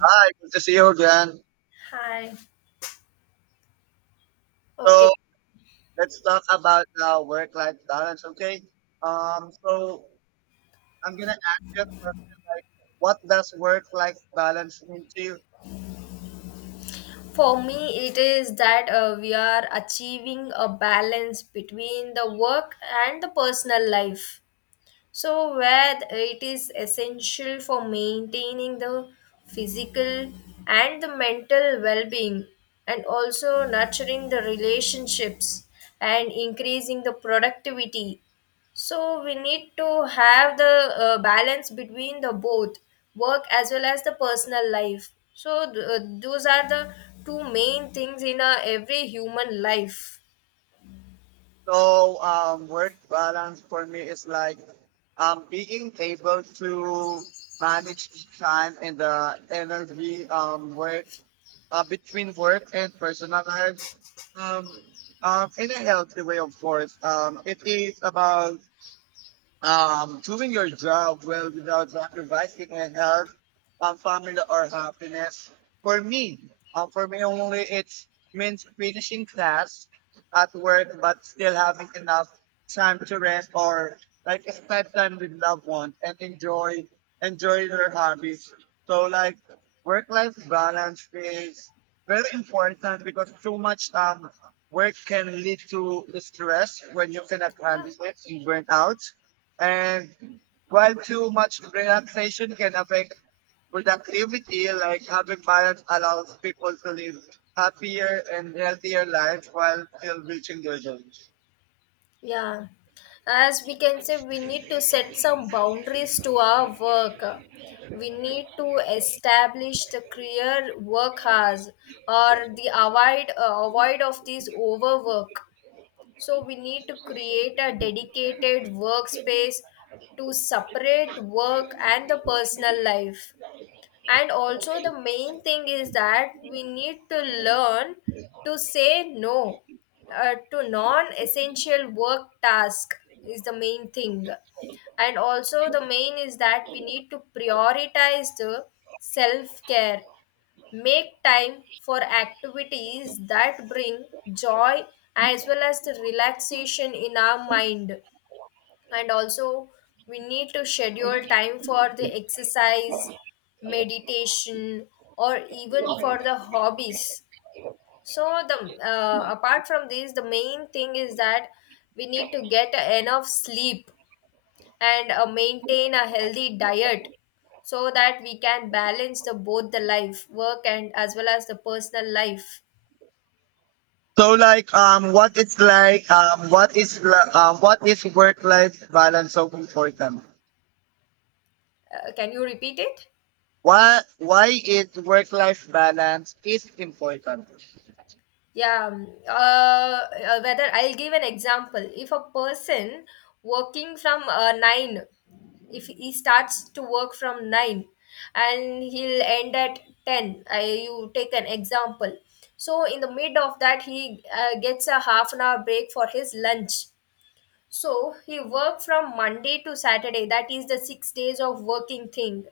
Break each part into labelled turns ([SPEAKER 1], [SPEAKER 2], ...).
[SPEAKER 1] Hi, good to see you again.
[SPEAKER 2] Hi. Okay.
[SPEAKER 1] So let's talk about work-life balance, okay? So I'm gonna ask you a question like, what does work-life balance mean to you?
[SPEAKER 2] For me, it is that we are achieving a balance between the work and the personal life. So, where it is essential for maintaining the physical and the mental well being, and also nurturing the relationships and increasing the productivity. So, we need to have the balance between the both work as well as the personal life. So, those are the two main things in every human life.
[SPEAKER 1] So work balance for me is like being able to manage the time and the energy work between work and personal lives um, in a healthy way, of course. It is about doing your job well without sacrificing your health, family, or happiness. For me only, it's means finishing class at work, but still having enough time to rest or like spend time with loved ones and enjoy their hobbies. So like work-life balance is very important because too much work can lead to stress when you cannot
[SPEAKER 2] Yeah.
[SPEAKER 1] handle it and burn out, and while too much relaxation can affect productivity, like having balance allows people to live happier and healthier lives while still reaching their goals.
[SPEAKER 2] Yeah, as we can say, we need to set some boundaries to our work. We need to establish the clear work hours or the avoid of these overwork. So we need to create a dedicated workspace to separate work and the personal life, and also the main thing is that we need to learn to say no to non-essential work task is the main thing. And also the main is that we need to prioritize the self-care, make time for activities that bring joy as well as the relaxation in our mind, and also we need to schedule time for the exercise, meditation, or even for the hobbies. So the apart from this, the main thing is that we need to get enough sleep and maintain a healthy diet, so that we can balance the both the life work and as well as the personal life.
[SPEAKER 1] So, like, what is like, what is li- what is work-life balance so important?
[SPEAKER 2] Can you repeat it?
[SPEAKER 1] Why is work-life balance is important?
[SPEAKER 2] Yeah. Whether I'll give an example. If a person working from 9, if he starts to work from 9 and he'll end at 10, I, you take an example. So, in the mid of that, he gets a half an hour break for his lunch. So, he work from Monday to Saturday. That is the 6 days of working thing,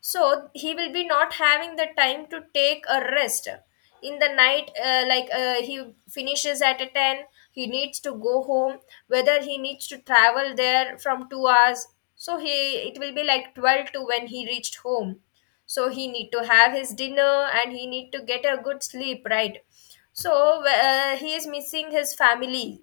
[SPEAKER 2] so he will be not having the time to take a rest in the night, he finishes at a 10. He needs to go home, whether he needs to travel there from 2 hours, so he, it will be like 12 to when he reached home. So he need to have his dinner and he need to get a good sleep, right? So he is missing his family,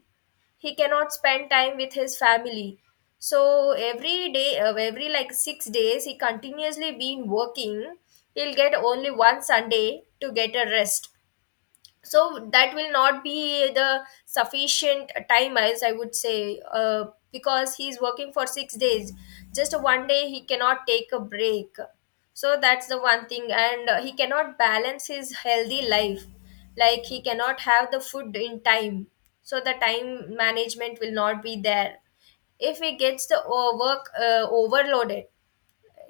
[SPEAKER 2] he cannot spend time with his family. So every day, every like 6 days he continuously been working, he'll get only one sunday to get a rest. So that will not be the sufficient time, as I would say, because he's working for 6 days, just one day he cannot take a break. So that's the one thing, and he cannot balance his healthy life, like he cannot have the food in time. So the time management will not be there. If he gets the work overloaded,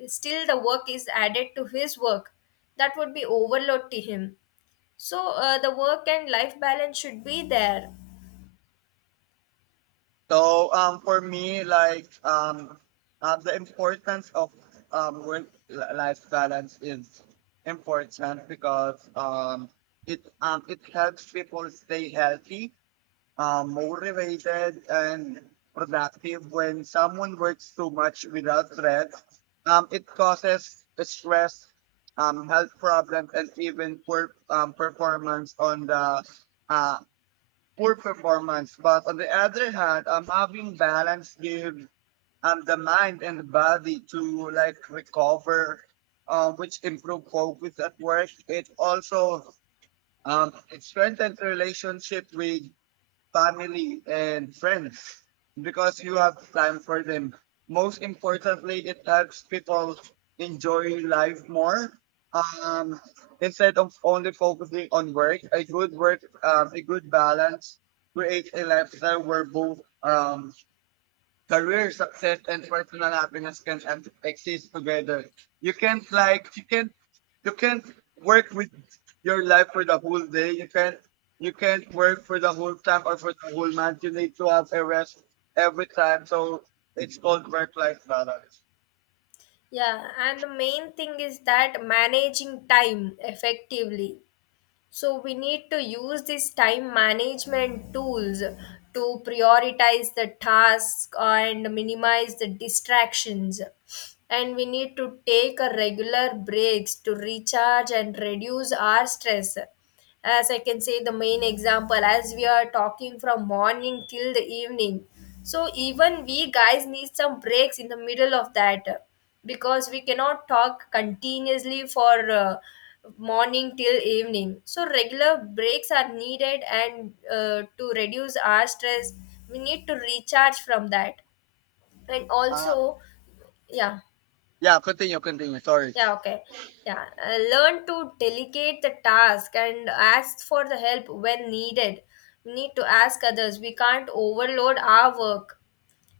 [SPEAKER 2] still the work is added to his work, that would be overload to him. So the work and life balance should be there.
[SPEAKER 1] So for me, like the importance of work-life balance is important because it helps people stay healthy, motivated, and productive. When someone works too much without rest, it causes stress, health problems, and even uh, poor performance. But on the other hand, having balance gives the mind and the body to like recover, which improve focus at work. It also it strengthens relationship with family, and friends because you have time for them. Most importantly, it helps people enjoy life more. Um, Instead of only focusing on work, a good balance creates a lifestyle where both career success and personal happiness can exist together. You can't like, you can't work with your life for the whole day. You can't work for the whole time or for the whole month. You need to have a rest every time. So it's called work life balance.
[SPEAKER 2] Yeah, and the main thing is that managing time effectively. So we need to use these time management tools to prioritize the task and minimize the distractions. And we need to take a regular breaks to recharge and reduce our stress, as I can say, the main example, as we are talking from morning till the evening. So even we guys need some breaks in the middle of that, because we cannot talk continuously for morning till evening. So regular breaks are needed, and to reduce our stress, we need to recharge from that. And
[SPEAKER 1] Uh
[SPEAKER 2] also, yeah.
[SPEAKER 1] yeah, continue, continue. Sorry.
[SPEAKER 2] Yeah, okay. Yeah, learn to delegate the task and ask for the help when needed. We need to ask others. We can't overload our work.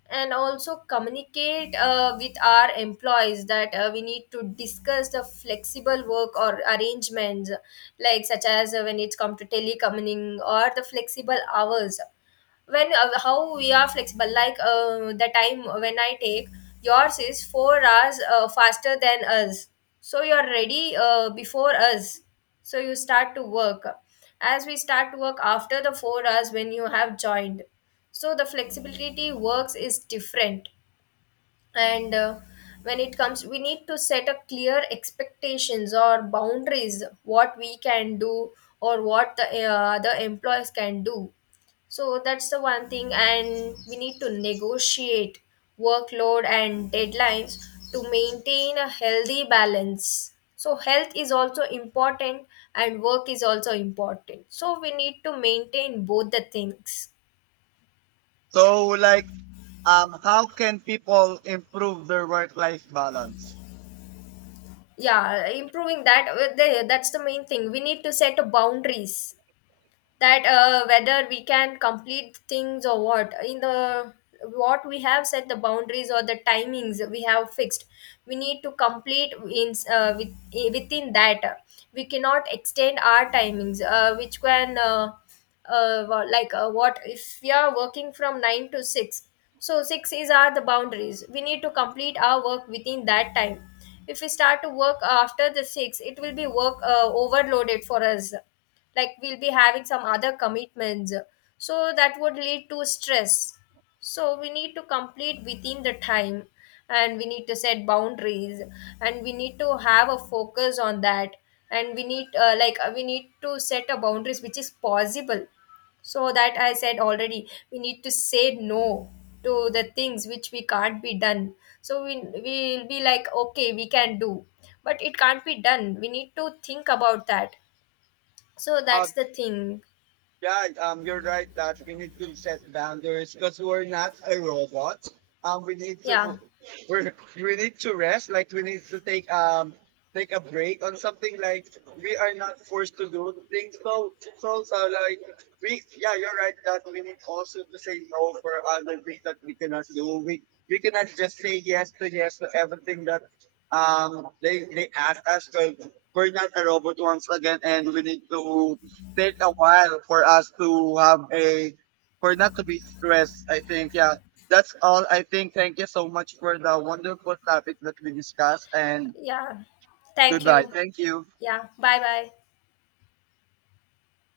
[SPEAKER 2] And also communicate with our employees that we need to discuss the flexible work or arrangements, like such as when it's come to telecommuting or the flexible hours. When how we are flexible, like the time when I take yours is 4 hours faster than us, so you are ready before us, so you start to work, as we start to work after the 4 hours when you have joined. So the flexibility works is different. And when it comes, we need to set up clear expectations or boundaries, what we can do or what the other employees can do. So that's the one thing, and we need to negotiate workload and deadlines to maintain a healthy balance. So, health is also important, and work is also important. So, we need to maintain both the things.
[SPEAKER 1] So like how can people improve their work life balance?
[SPEAKER 2] Yeah, improving that, that's the main thing. We need to set a boundaries, that whether we can complete things or what. In the what we have set the boundaries or the timings we have fixed, we need to complete in within that. We cannot extend our timings, which can what if we are working from 9 to 6? So 6 is are the boundaries, we need to complete our work within that time. If we start to work after the 6, it will be work overloaded for us, like we'll be having some other commitments, so that would lead to stress. So we need to complete within the time, and we need to set boundaries, and we need to have a focus on that. And we need we need to set a boundaries which is possible. So that I said already, we need to say no to the things which we can't be done. So we will be like okay we can do, but it can't be done, we need to think about that. So that's the thing.
[SPEAKER 1] Yeah, you're right that we need to set boundaries because we're not a robot. Um, we need
[SPEAKER 2] Yeah.
[SPEAKER 1] to we're, we need to rest. Like we need to take a break on something. Like we are not forced to do things. So like we yeah, you're right that we need also to say no for other things that we cannot do. We cannot just say yes to yes to everything that um, they ask us. Cause we're not a robot once again, and we need to take a while for us to have a for not to be stressed. I think yeah, that's all. I think thank you so much for the wonderful topic that we discussed and
[SPEAKER 2] Yeah. Thank
[SPEAKER 1] goodbye.
[SPEAKER 2] you.
[SPEAKER 1] Thank you.
[SPEAKER 2] Yeah. Bye bye.